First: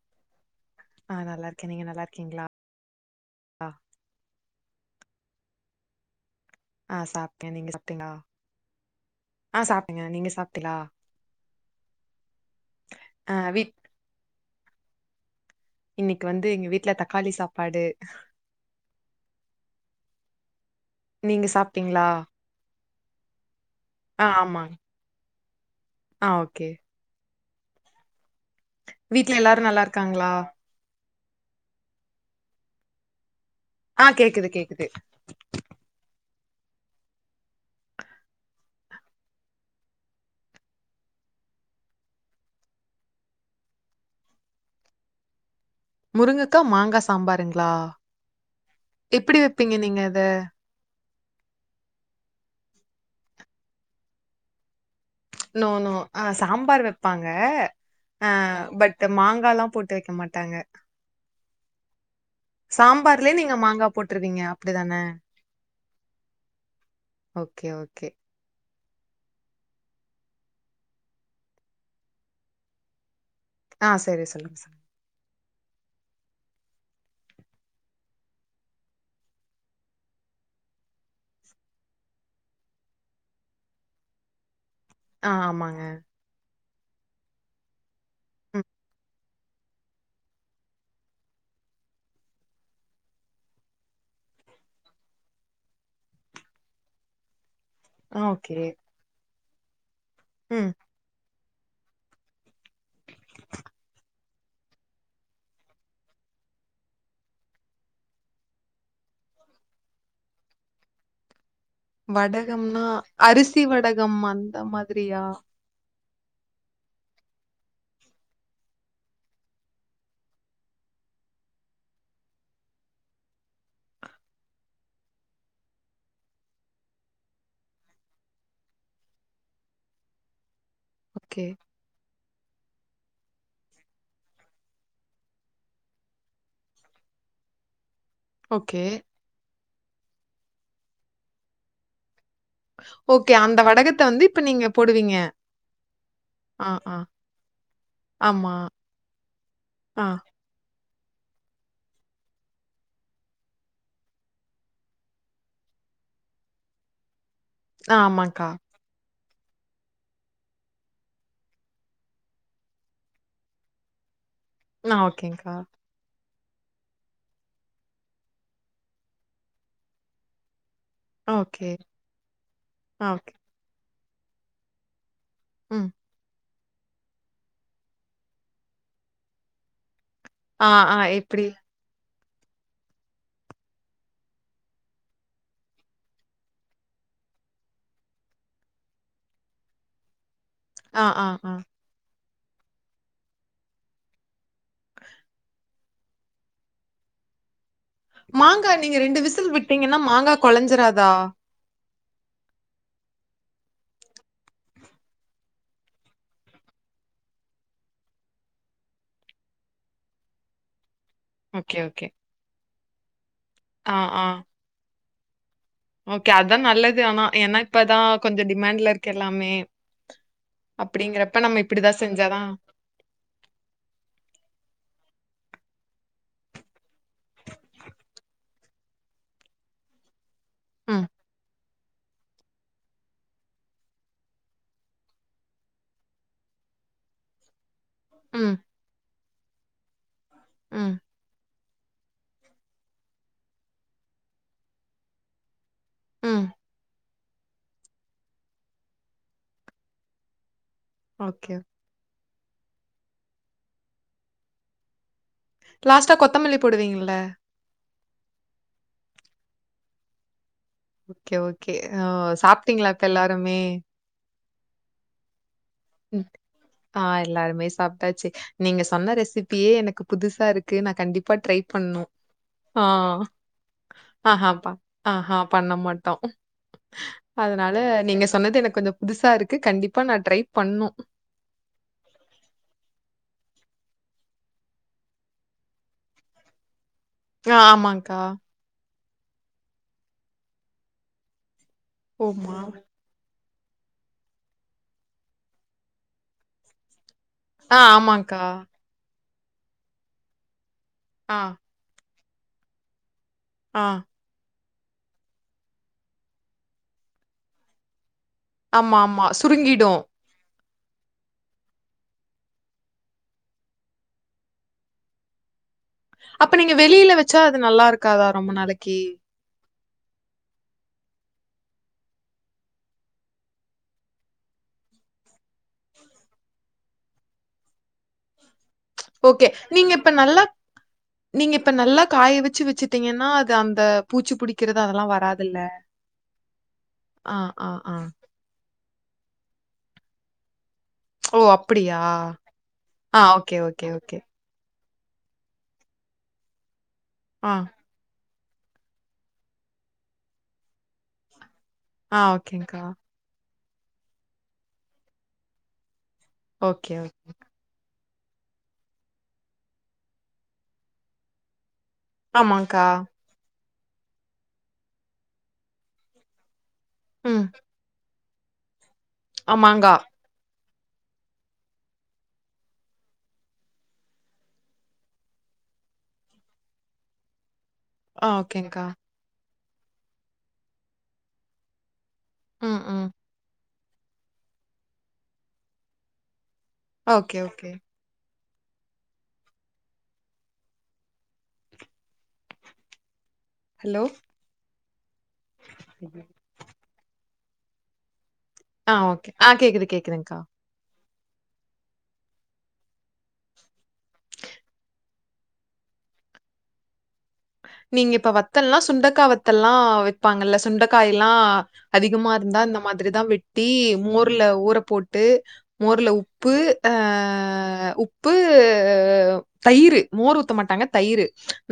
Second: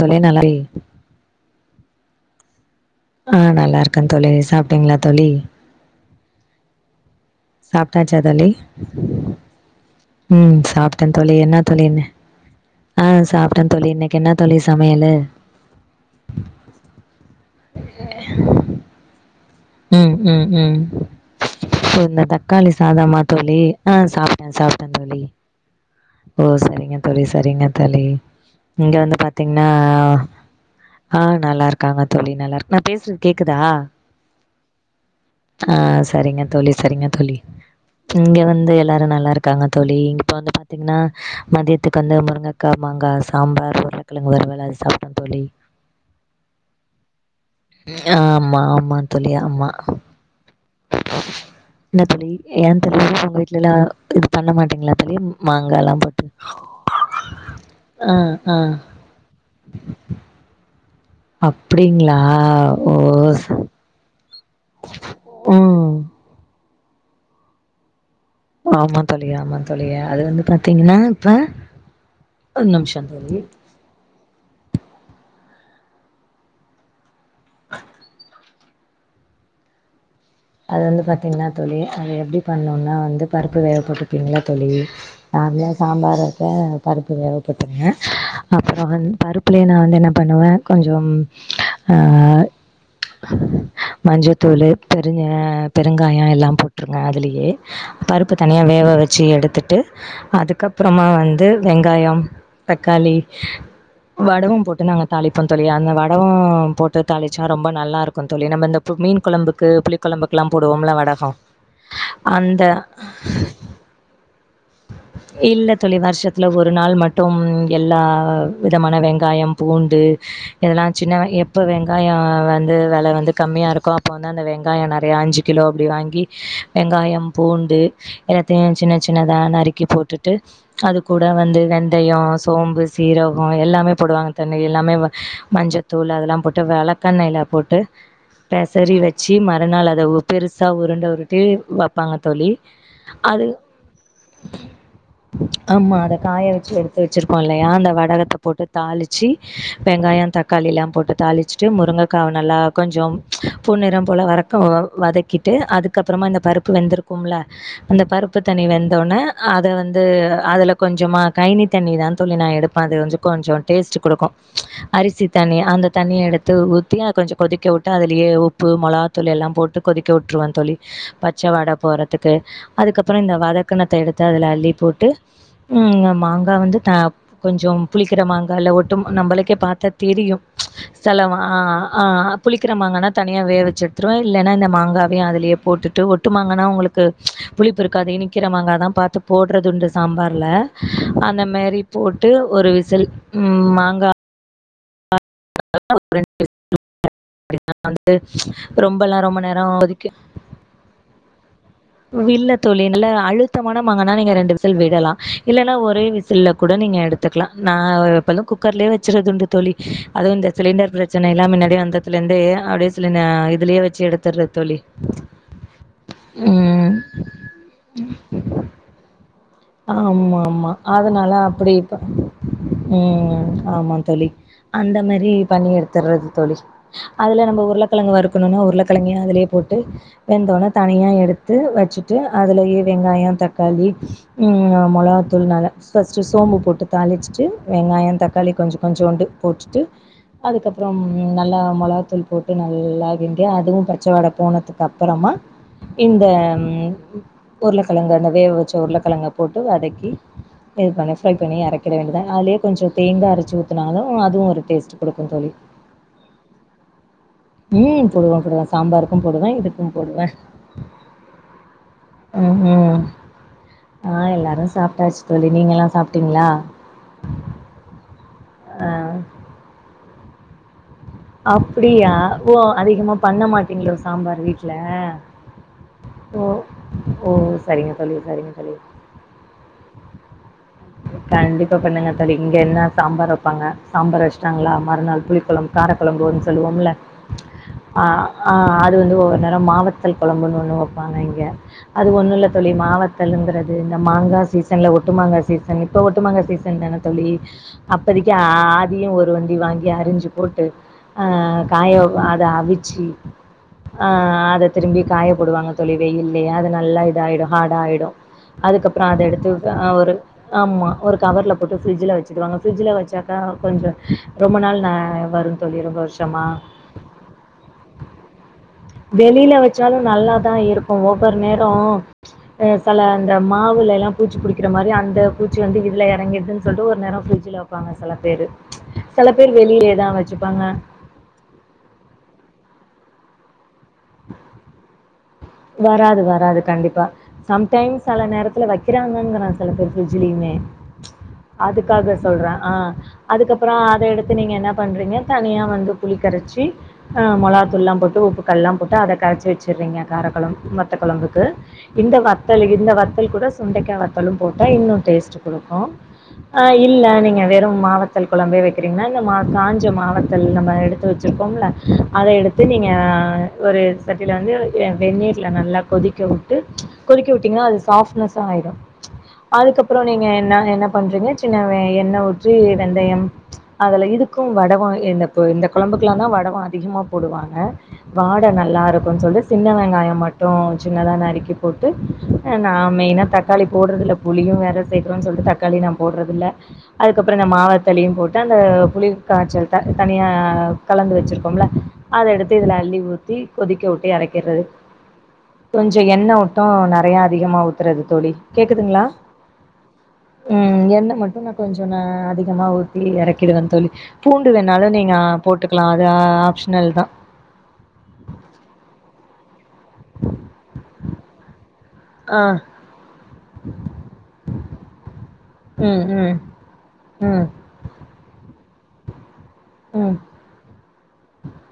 தோழி நலாயி நா நல்லாருக்கே நீங்க நல்லாருக்கீங்ளா ஆ நல்லாருக்கே தோழி சாப்டிங்ளா தோழி ஆ சாப் சாப்டாச்சா தோழி ஆ சாப்டங்க நீங் ம் சாப்ட தோழி என்னா தோழின் ஆ சாப்ட தோழி இன் என்னா தோழி சமையலு இன்னைக்கு வந்து எங்க வீட்ல தக்காளி சாப்பாடு ம் ம் ம் நீங்க ஓ சாப்டிங்ளா இந்த தக்காளி சாதமா தோழி ஆ சாப்ட ஆமாங்க. சாப்ட தோழி ஆ ஓ ஓகே. செரிங்க தோழி செரிங்க தோழி இங்க வந்து வீட்ல எல்லாரும் பாத்தீங்ன்னா நல்லா இருக்காங்களா? ஆ நல்லாருக்காங்க தோழி நல்லாருக்கு நா பேசுறது கேக்குதா ஆ கேக்குது கேக்குது ஆ சரிங்க தோழி சரிங்க தோழி இங்க வந்து எல்லாரு நல்லாருக்காங்க தோழி இப்ப வந்து பாத்திங்கன்னா மதியத்துக்கு வந்து முருங்கைக்கா மாங்கா சாம்பார் உருளைக்கிழங்கு வறுவல் அது சாப்ட்ட தோழி முருங்கக்கா, மாங்கா சாம்பாருங்களா? ம் ஆமா ஆமா தோழி எப்படி ஆமா வைப்பீங்க நீங்க அத? என்ன தோழி ஏ தோழி உங்க வீட்லலா இது பண்ண மாட்டிங்ளா தோழி நோ நோ மாங்காலாம் ஆ போட்டு? சாம்பார் வப்பாங்க ஆ பட் இந்த மாங்காலா போட்டு வக்க மாட்டாங்க அப்டிங்ளா ஓ ச போட்ருவீங்க அப்டிதான ம். ஓகே ஓகே ஆமா தோழி ஆமா தோழி அது வந்து பாத்தீங்ன்னா இப்ப ஒரு நிமிஷ தோழி ஆ செரி சொல்லுங்க சொல்லுங்க அது வந்து பாத்தீங்ன்னா தோழி அது எப்டி பண்ணுனா வந்து பருப்பு வேகப்போட்ருப்பீங்கள தோழி ஆ கால்ல ஆமாங்க. சாம்பார் வக்க பருப்பு வேகப்போட்ருங்க ம். அப்பற வந்து பருப்புலயே நா வந்து என்ன பண்ணுவ கொஞ்சம் ஆ மஞ்சத்தூளு பெ அரி அ பெருங்காயோ எல்லா போட்ருங்க அதுலயே ஆ பருப்பு ஓகே. தனியா வேவ வச்சி எடுத்துட்டு ம். அதுக்கப்புறமா வந்து வெங்காயம் தக்காளி வடகம் போட்டு நாங்க தாழிப்போ தோழி அந்த வடகம் போட்டு தாழிச்சா ரொம்ப நல்லா இருக் போம் தோழி நம்ம இந்த இப்ப மீன் குழம்புக்கு புளி குழம்புக்குல்லா போடுவோம்ல வடகோ வடகம்னா அரிசி வடகம் அந்த மாதிரியா இல்ல தோழி வருஷத்தில ஒரு நாள் மட்டும் எல்லா விதமான வெங்காயம் பூண்டு இதெல்லா சின்ன எப்ப வெங்காய வந்து வெல வந்து கம்மியா இருக்கோ அப்போ வந்து அந்த வெங்காய வெங்காயம் நெறயா அஞ்சு கிலோ அப்டி வாங்கி வெங்காயம் பூண்டு எல்லாத்தையு சின்ன சின்னதா நறுக்கி போட்டுட்டு அது கூட ஓகே, வந்து வெந்தய சோம்பு சீரக எல்லாமே போடுவாங்க தண்ணி எல்லாமே மஞ்சத்தூள் அதெல்லா போட்டு விளக்கண்ணெல போட்டு ஓகே, பெசறி வச்சு மறுநாள் அத பெருசா உருண்ட உருட்டி வப்பாங்க தோழி ஓகே அது அந்த வடகத்த வந்து இப்ப நீங்க போடுவீங்க ஆமா அத காய ஆ, வச்சி ஆ. எடுத்து வச்சிருக்கோ இல்லையா அந்த வடகத்த ஆமா. போட்டு தாளிச்சி ஆ, வெங்காயோ தக் களில்லா போட்டு தாளிச்சிட்டு முருங்கைக்காவ நல்லா கொஞ்சம் பொண்ணிரம் போல வரக்க வதக்கிட்டு அதுக்கப்றமா இந்த பருப்பு வெந்திரு போம்ல ஆ அந்த பருப்பு ஆமாங்க்கா. தனி வெந்தோன அத வந்து அதுல கொஞ்சமா கைனி தண்ணி தான் தோழி நா எடுப்ப அது வந்து கொஞ்சோ டேஸ்ட்டு குடுக்கு ஆ அரிசி ஓகேங்க்கா. தண்ணி அந்த தண்ணிய எடுத்து ஊத்தி அத கொஞ்சோ கொதிக்க உட்டு அதுலயே உப்பு மொளகாதூளு எல்லா போட்டு கொதிக்க விட்ருவ தோழி பச்ச வாட ஓகே, போறதுக்கு ஆ அதுக்கப்புறோ ஓகே. இந்த வத க்கனத்த எடுத்து அதில அள்ளி போட்டு ம். மாங்கா வந்து கொஞ்சம் புளிக்கிற மாங்கால ஒட்டு மாங் நம்மளுக்கே பாத்தா தெரியும் ஆ, ஆ செலவா எப்படி? ஆ ஆ புளிக்கிறமாங்கன்னா தனியா வே வச் செத்ரு இல்லன்னா இந்த மாங்காவே அதிலயே போட்டுட்டு ஒட்டுமாங்கனா உங்களுக்கு புளிப்பு இருக்காது இனிக்கிற மாங்கா தா பாத்து போடுறதுண்டு சாம்பார்ல ஆ, ஆ, அந்த ஆ. மாரி போட்டு ஒரு விசில் ம் மாங்கா [inaudible] வந்து ரொம்பல்லா ரொம்ப நேரோ ஒதிக்கி கொலஞ்சிராதா இல்ல தோழி நல்ல அழுத்தமான மாங்கனா நீங்க ரெண்டு விசில் விடலா இல்லன்னா ஒரே விசில்ல கூட நீங்க எடுத் துக்கலா நா எப்பது குக்கர்லயே வச்சுறதுண்டு தோழி அதுவு இந்த சிலிண்டர் பிரச் ச்சனைலா ஓகே, மின்னாடியே ஓகே. வந்ததுல இருந்தே அப்டியே சில ந இதுலயே ஆ, வச்சி ஆ. எடுத்துர்றது தோழி ஓகே அதா ம். நல்லது ஆனா ஏன்னா இப்பதா கொஞ்சோ டிமண்ட்ல இருக்கு எல்லாமே ஆமாமா அதனால அப்படிங்கிறப்ப நம்ம அப்டி இப்ப இப்படிதான் செஞ்சா தான் ம் ஆமா தோழி அந்த மாரி பண்ணி எடுத்துடுறது தோழி அதுல நம்ம உருளக்கழங்கு வறுக்கணுனா உருளக்கிழங்கயு அதுலயே போட்டு வெந்தோன ம், தனியா எடுத்து வச்சுட்டு அதுலயே வெங்காயோ தக்காளி ம் ஆ மொளகாத்தூள் நால ஃபஸ்ட்டு சோம்பு போட்டு தாழிச்சிட்டு வெங்காயோ தக்காளி ம், கொஞ்சோ கொஞ்சோண்டு போட்டுட்டு ம், அதுக்கப்புறம் நல்லா மொளகாத்தூள் போட் நல்லா கிண்ட அதுவு பச்ச வாட போனதுக்கு அப்றமா இந்த ம். உருளக்கெழங்கு அந்த வேக வச்ச உருளக்கெழங்க போட்டு வதக்கி இது பண்ணி ஃப்ரை ஓகே. பண்ணி எறக்கிட வேண்டியதா அதுலயே கொஞ்சோ தேங்கா அரச்சி ஊத்துனாலு அதுவு ஒரு டேஸ்ட்டு குடுக்கு தோழி லாஸ்ட்டா கொத்தமல்லி போடுவீங்கல்ல ம் போடுவே போடுவ சாம்பாருக்கு போடுவ இதுக்கு போடுவ ஓகே ஓகே ஓ சாப்ட்டீங்களா ம் இப்ப எல்லாருமே ஆ எல்லாரு சாப்ட்டாச்சு தோழி நீங்கல்லா ம். சாப்ட்டீங்ளா ஆ எல்லாருமே சாப்ட்டாச்சி நீங்க ஆ சொன்ன ரெசிபியே எனக்கு புதுசா இருக்கு நா கண்டிப்ப பா ட்ரை பண்ணு அப்டியா ஓ ஆ அதிகமா பண்ண மாட்டீங்களோ சாம்பார் ஆஹாப்பா வீட்ல ஆஹா பண்ண மாட் டோ ஓ ஓ அதனால சரிங்க தோழி நீங்க சரிங்க சொன்னது தோழி எனக்கு கொஞ்சோ புதுசா இருக்கு கண்டிப்பா நா ட்ரை பண்ணு கண்டிப்பா பண்ணுங்க தோழி இங்க என்ன சாம்பார் வெப்பாங்க சாம்பார் வச்சிட்டாங்ளா மறுநாள் புளி கொழம்பு காரக்குழம்புன்னு சொல்லுவோம்ல ஆ ஆ அது வந்து ஒ நேரம் மாவத்தல் கொழம்புன்னு ஒண்ணு வெப்பாங்க இங்க அது ஒண்ணுல்ல ஓமா. தோழி மாவத் தலுங்கிறது இந்த மாங்கா சீசன்ல ஒட்டு மாங்காய் சீசன் இப்ப ஒட்டுமாங்காய் சீசன் தான தோழி ஆ அப்போதைக்கு ஆமாங்க்கா. ஆ ஆதியையு ஒரு வண்டி வாங்கி அரிஞ்சு போட்டு ஆ காயோ அத அவிச்சி ஆஹ் ஆ அத திரும்பி காயப்போடுவாங்க தோழி வெயில்லையே அது நல்லா இதாயிடு ஹார்டா ஆய்டு ஆமா, அதுக்கப்றோ அத ஆமா. எடுத்து ஆ சுருங்கிடும். ஒரு ஆமா ஒரு கவர்ல போட்டு ஃபிரிட்ஜ்ல வச்சுடுவாங்க ஃபிரிட்ஜ்ல வச்சாக்கா கொஞ்சோ ரொம்ப நாள் நா வரு தோழி ரொம்ப வருஷமா. அப்ப நீங்க வெளில வச்சா அது நல்லா இருக்காதா ரொம்ப நாளைக்கி வெளில வச்சாலு நல்லா தா இருக்கு ஒவ்வொரு நேரோ அ செல அந்த மாவுலல்லா பூச்சி புடிக்கிற மாரி அந்த பூச்சி வந்து இதுல எறங்கிதுனு சொல்ட்டு ஒரு நேரோ ஃப்ரிட்ஜில் வப்பாங்க செல பேரு செல ஓகே. பேரு நீங்க வெளிலேதா இப்ப நல்லா வச்சுப்பாங்க நீங்க இப்ப நல்லா காய வச்சு வச்சுட்டீங்கனா அது அந்த பூச்சி புடிக்கிறது அதெல்லா வராது வராது வராது கண்டிப்பா ஆ, ஆ. சம்டைம்ஸ் செல நேரத் சிலர் வைக்கிறாங்கன்கிறே சில பேர் ஃபிரிட்ஜலயுமே ஓ! அப்படியா? அதுக்காக சொல்றே ஆஹ் ஆ ஓகே, அதுக்கப்பறோ ஓகே, அத ஓகே. எடுத் து நீங்க என்ன பண்றீங்க தனியா வந்து புளி கரச்சி அ ஆ, மொளாத்தூள்ல்லா போட்டு உப்பு கல்லாம் போட்டு அத கரைச்சி வச்சிறீங்க காரகொழம்பு வத்த கொழம்புக்கு இந்த ஆ வத்தல் ஓகேங்க்கா. இந்த வத் வத்தல் கூட சுண்டைக்கா வத்தாலு போட்டா இன்னு டேஸ்ட்டு குடுக்கு ஆ ஓகே, இல்ல ஓகே. நீங்க வெறும் மாவத் தல் கொழம்பே வைக்கிறீங்கனா இந்த மா காஞ்ச மாவத்தல் நம்ம எடுத்து வச்சருக்கோம்ல அத எடுத்து ஆமாங்க்கா. நீங்க ஒரு சட்டில வந்து ய வெநீர்ல நல்லா கொதிக்க விட்டு கொதிக்க ம். விட்டீங்கனா அது சாஃப்ட்னஸா ஆயிரு ஆ மாங்கா. அதுக்கப்பறோ நீங்க என்ன என்ன பண்றீங்க சின்ன வெ எண்ணெ ஊற்றி வெந்தயம் அதுல இதுக்கு வடவோ இந்த இந்த குழம்புக்கெல்லா தா வடகோ அதிகமா போடுவாங்க ஆ வாட நல்லா ஓகேங்க்கா. இருக்குன்னு சொல்ட்டு சின்ன வெங்காய மட்டு சின்னதா நறுக்கி போட்டு அ நா ம், ம். மெயினா தக்காளி போடுறது இல்ல புளியு வேற சேக்குறோன்னு சொல்ட்டு தக்காளி நா போடுறது இல்ல அதுக்கப்பறோ ஓகே, இந்த ஓகே. மாவத்தலையு போட் டு அந்த புளி காய்ச்சல் தா தனியா கலந்து வச்சிருக்கோம்ல அது எடுத்து இதுல அள்ளி ஊத்தி கொதிக்க ஹலோ? வுட்டே‌ எறக்கறது கொஞ்சோ எண்ணெ மட்டு நெறையா அதிகமா ஊத்தறது தோழி ஆ கேக்குதுங்களா ஓகே. ஆ கேக்குது, கேக்குதுங்க்கா. ம் எண்ணெ மட்டு நா கொஞ்ச நா அதிகமாக ஊத்தி எறக்கிடுவே தோழி பூண்டு வேணாலு நீங்க போட்டுக்கலா அது ஆப்ஷனல் தா நீங்க இப்ப வத்தல்ல்லா சுண்டக்கா வத்தெல்லா வப்பாங்கல்ல சுண்டைக்காயெல்லா அதிகமா ஆ. இருந்தா இந்த மாதிரிதா வெட்டி மோர்ல ஊற போட்டு ம், மோர்ல ம், உப்பு ம், ஆஹ் உப் உப்பு தயிரு ம், மோர் ஊத்த மாட்டாங்க தயிரு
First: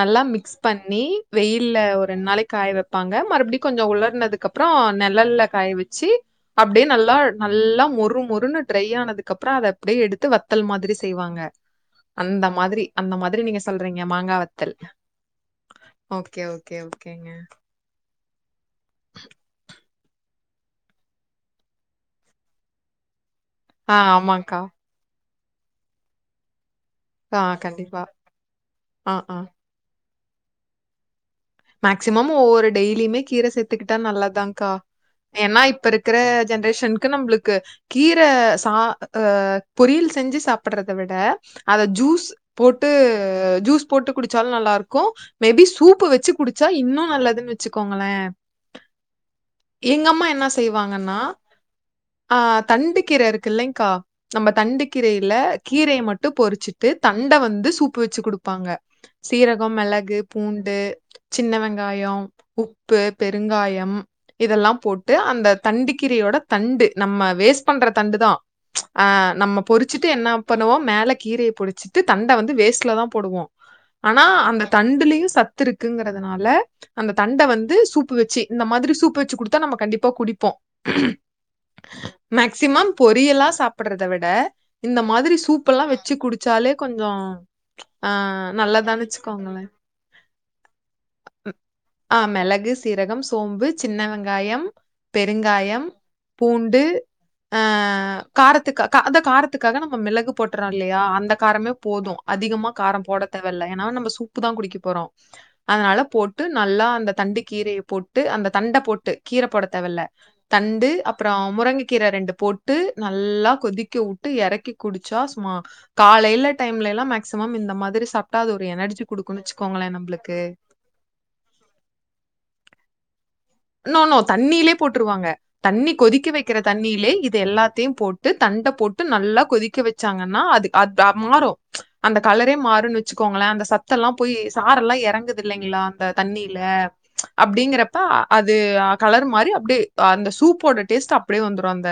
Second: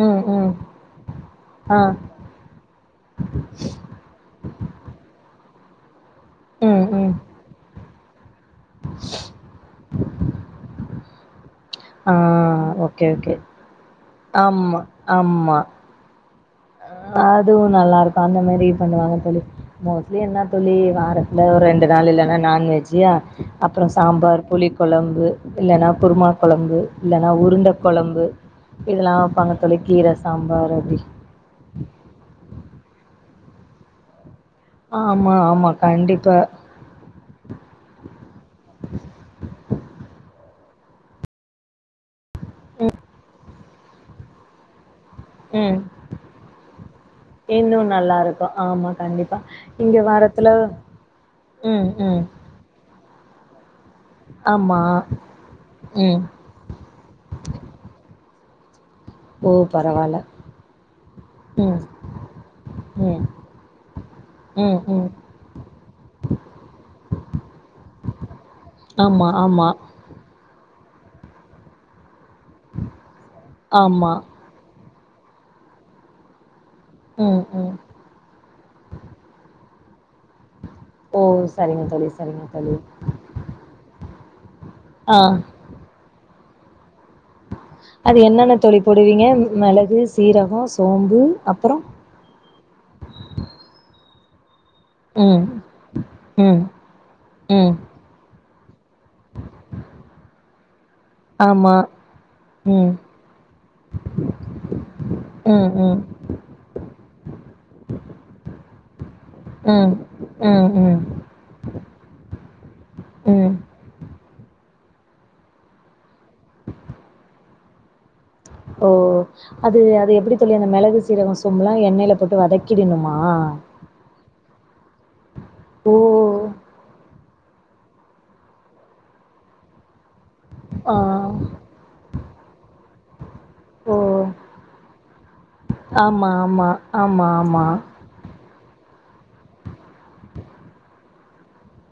நல்லா ம், ம். மிக்ஸ் பண்ணி வெயில்ல ஆ. ஒரு ரெண்டு நாளைக்கு காய வப் ப்பாங்க மறுபடிகொஞ்சோ உளர்னதுக்குப்புறோ நிழல்ல காய வச்சு ம், அப்டியே ம். நல்லா நல்லா மொறு மொறுன்னு ட்ரை ஆனதுக்கு அப்பறோ அத அப்டியே எடுத்து வத்தல் மாரி செய்வாங்க ஆ அந்த மாதிரி ஓகே, அந்த மாதிரி நீங்க சொல்றீங்க மாங்க வத்தல் ஆம்மா ஓகே ஓ அ அதுவு நல்லா இருக்கு அந்த மாரி பண்ணுவாங்க தோழி மோஸ்ட்லி என்ன தோழி வாரத்துல ஒரு ரெண்டு நாள் இல்லலனா நான் வெஜ்ஜூ அ அப்றோ ஆ சாம்பார் ஆமாங்க்கா. புளி கொழம்பு இல்லன்னா குருமா கொழம்பு இல்லன்னா ஆ உருண்ட கண்டிப்பா. கொழம்பு ஆ, இதெல்லா ஆ. பண்ணே தோழி கீர சாம்பார் அப்டி மேக்சிமம் ஒவ்வொரு டெய்லியுமே கீர சேத்துக்கிட்டா நல்லாதாங் க்கா ஆமா, ஏனா ஆமா. இப்ப இருக்கற கண்டிப்பா. ஜென்ரேஷனுக்கு நம்ளுக்கு கீர சா அ பொரியல் செஞ்சு சாப்றத விட அத ஜூஸ் போட்டு ஜூஸ் போட்டு குடிச்சாலு நல்லாருக்கு மேபி ம். சூப்பு வெச்சு இன்னு நல்லதுன்னு இன்னும் வச்சுக்கோங்களே நல்லாருக்கும். ஆமா, கண்டிப்பா. இங்க எங்கம்மா என்ன வாரத்துல செய்வாங்கன்னா ம் ம் ஆ தண்டு கீர இருக்கு இல்லைங்க்கா நம்ம ஆமா. தண்டு கீரையில கீரைய ம். மட்டு பொறிச்சிட்டு தண்ட வந்து சூப்பு வெச்சு குடுப்பாங்க ஓ! சீரகம் பரவால்ல. மெளகு பூண்டு சின்ன ம், வெங்காயோ உப்பு ம், பெருங்காயம் ம், இதெல்லாம் ம். போட்டு அந்த தண்டு கீரையோட தண்டு நம்ம வேஸ்ட் பண்ற தண்டுதா ஆமா ஆமா ச்சுட்டு என்ன பண்ணுவோம் மேல கீரைய பொடிச்சிட்டு தண்ட வந்து வேஸ்ட்ல தா போடுவோ ஆமா. ஆனா அந்த தண்டுலயு சத்து இருக்குங்கறதுனால அந்த தண்ட ம், ம். வந்து சூப்பு வெச்சு இந்த மாதிரி சூப்பு வெச்ச குடுத்தா நம்ம கண்டிப்பா குடிப்போ ஓ! சரிங்க தோழி, சரிங்க தோழி. மேக்சிமம் பொரியலா சாப் படறத விட இந்த ஆ. மாதிரி சூப்பெல்லா வச்சு குடிச்சாலே கொஞ்சோ அது என்னென்ன தோழி போடுவீங்க மிளகு சீரகம் சோம்பு அப்பறோ ஆ மிளகு சீரகம் சோம்பு சின்ன வெங்காயம் ம், பெருங்காயம் ம், பூண்டு ஆ ம். காரத்துக்க அதா காரத்துக்காக நம்ம மெளகு போட்றோ இல்லையா அந் அந்த காரமே ஆமா. போது அதிகமா ம், காரம் போட தேவயில்ல ஏனா நம்ம சூப்பு தா குடிக்க போறோ ம் ம், அதனால போட்டு நல்லா அந்த தண்டு கீரைய போட்டு அந்த தண்ட போட்டு கீர போட ம், தேவல்ல ம், தண்டு ம், அப்றோ முருங்கைக்கீர ரெண்டு போட்டு நல்லா ம். கொதிக்கவு வுட்டு‌ எறக்கி குடிச்சா சும்மா காலைல டைம்லல்லா மேக்சிமம் இந்த மாதிரி சாப் டா அது ஒரு ஓ! எனர்ஜி குடுக்குன்னு அது வச்சுக்கோங்ளே நம் அது எப்டி தோழி அந்த மெளகு சீரகோ சோம்ல்லா எண்ணெயில போட்டு வதக்கிடணுமா நோ நோ தண்ணியிலே போட்ருவாங்க ஓ! தண்ணி கொதிக்க வைக்கிற தண்ணியிலே இது எல்லாத்தையு போட் ட்டு தண்ட போட்டு நல்லா கொதிக்க வெச்சாங்கன்னா அது ஆ, அத் மாறும் அந்த கலரே மாறுன்னு வெச்சுக்கோங்ளே அந்த ஓ! சத்தெல்லா போய் சாரெல்லா இறங்குது இல்லைங்ளா அந்த ஆமா, தண்ணியில ஆமா, ஆமா, ஆமா. அப்டிங்றப்ப ஆ அது கலர் மாறி அப்டியே அந்த சூப்போட டேஸ்ட் அப்டியே வந்துரு அந்த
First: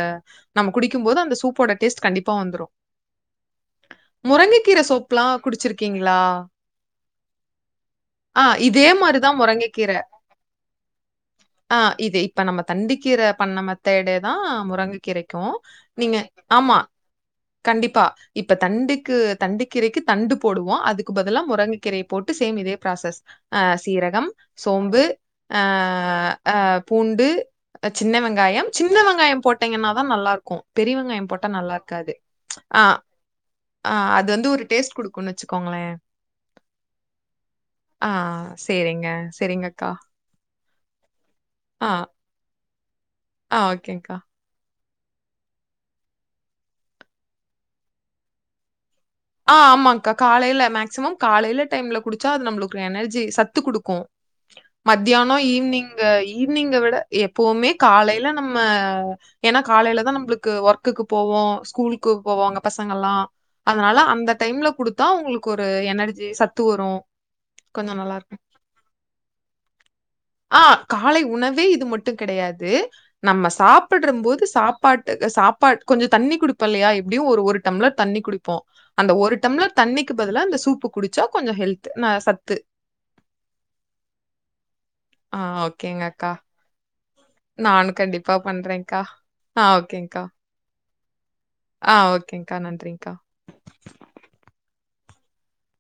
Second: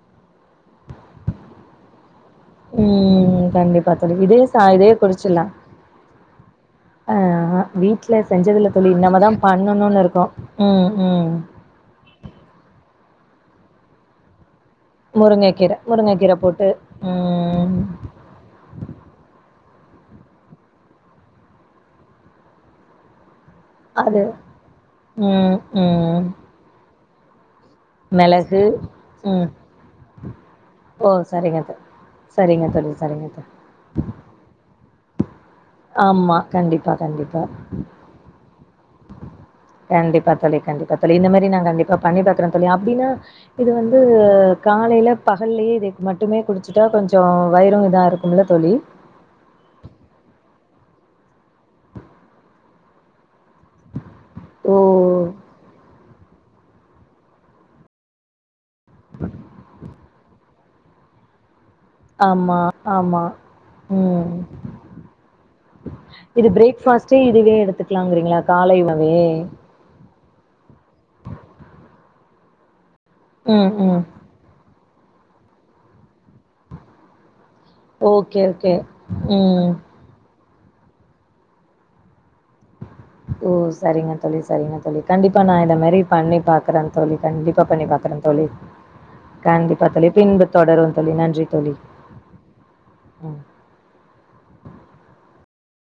நம்ம குடிக்கம் போது அந்த சூப்போட டேஸ்ட் கண்டி ப்பா வந்துரு ம். கண்டிப்பா தோழி. இதே சா முருங்கைக்கீர இதே சூப்ல்லா குறிச்சிடலாம். குடிச்சிருக்கீங்ளா ஆ ஹ வீட்ல செஞ்சதில்ல இதே தோழி மாரி இன்னமதா தான் முருங்கைக்கீரை. பண்ணணுனு இருக்கோ ம் ம் ஆ இது இப்ப நம்ம தண்டு கீர பண்ண மெத்தேடே தா முரங்கக் கீரைக்கு முருங்கைக்கீர நீங்க முருங்கைக்கீர போட்டு ஆமா ம். கண்டிப்பா இப்ப தண்டுக்கு தண்டு கீரைக்கு தண்டு போடுவோ அதுக்கு பதுல்லா முரங்கக் கீரய போட்டு சேம் இதே ப்ராசஸ் ஆ அது சீரகம் சோம்பு ம், ஆ ம். ஆ பூண்டு சின்ன மிளகு வெங்காயம் சின்ன வெங்காயம் ம். போட்டீங்கன்னாதா நல்லாருக்கு பெரிய வெங்காயம் போட்டா நல்லாருக்காது செரிங்க தோழி செரிங்க தோ ஆ அது வந்து ஒரு டேஸ்ட் குடுக் ஆமா கண்டிப்பா கண்டிப்பா ஆ சேரிங்க செரிங்கக்கா கண்டிப்பா தோழி கண்டிப்பா தோழி இந்த மாரி நா ஆ கண்டிப்பா பண்ணி பாக்கறன் தோழி அப்டினா ஆ இது வந்து ஓகேங்க்கா. காலைல பகல்லயே இதுக்கு மட்டுமே குடிச்சிட்டா கொஞ்சோ வயிறு இதா இருக்குமல்ல தோழி ஆ ஆமான்க்கா காலைல மேக்சிமம் காலைல டைம்ல குடிச்சா அது நம்மளுக்கு எனர்ஜி சத்து குடுக்கு ஓ! மத்தியானோ ஈவ்னிங்கு ஈவினிங்க விட எப்புமே காலைல நம்ம ஏனா காலைலதா நம்மளுக்கு ஒர்க்குக்கு போவோ ஸ்கூலு க்கு ஆமா, போவாங்க பசங்கல்லா ஆமா. அதனால அ அந்த ம். டைம்ல குடுத்தா உங்களுக்கு ஒரு எனர்ஜி இது சத்து வரு பிரேக்ஃபாஸ்ட்டே இதுவே கொஞ்சோ நல்லா இருக்கு எடுத்துக்கலாங்கிறீங்களா? காலை உணவே? ஆ காலை உணவே இது மட்டு கெடையாது நம்ம ம், ம். சாப்பிடுறும்போது சாப்பாட்டுக் சாப்பாடு கொஞ்சோ தண்ணி குடுப்போ இல்லயா எப்டியு ஒரு ஒரு டம்ளர் தண்ணி ஓகே, குடிப்போ ஓகே. அந்த ஒரு ம். டம்ளர் தண் ணிக்கு பதிலா இந்த சூப்பு குடிச்சா கொஞ்சோ ஹெல்த் நா சத்து ஓ சரிங்க தோழி சரிங்க தோழி ஆ கண்டிப்பா நா இத மாரி ஓகேங்க அக்கா பண்ணி பாக்கறன் தோழி கண்டிப்பா பண்ணி நான் பாக்கறன் கண்டிப்பா தோழி பண்றேன்க்கா ஆ கண்டிப்பா தோழி ஓகேங்கா பின்பு தொடருந் தோழி நன்றி தோழி ஆ ஓகேங்க்கா நன்றிங்க்கா ம்.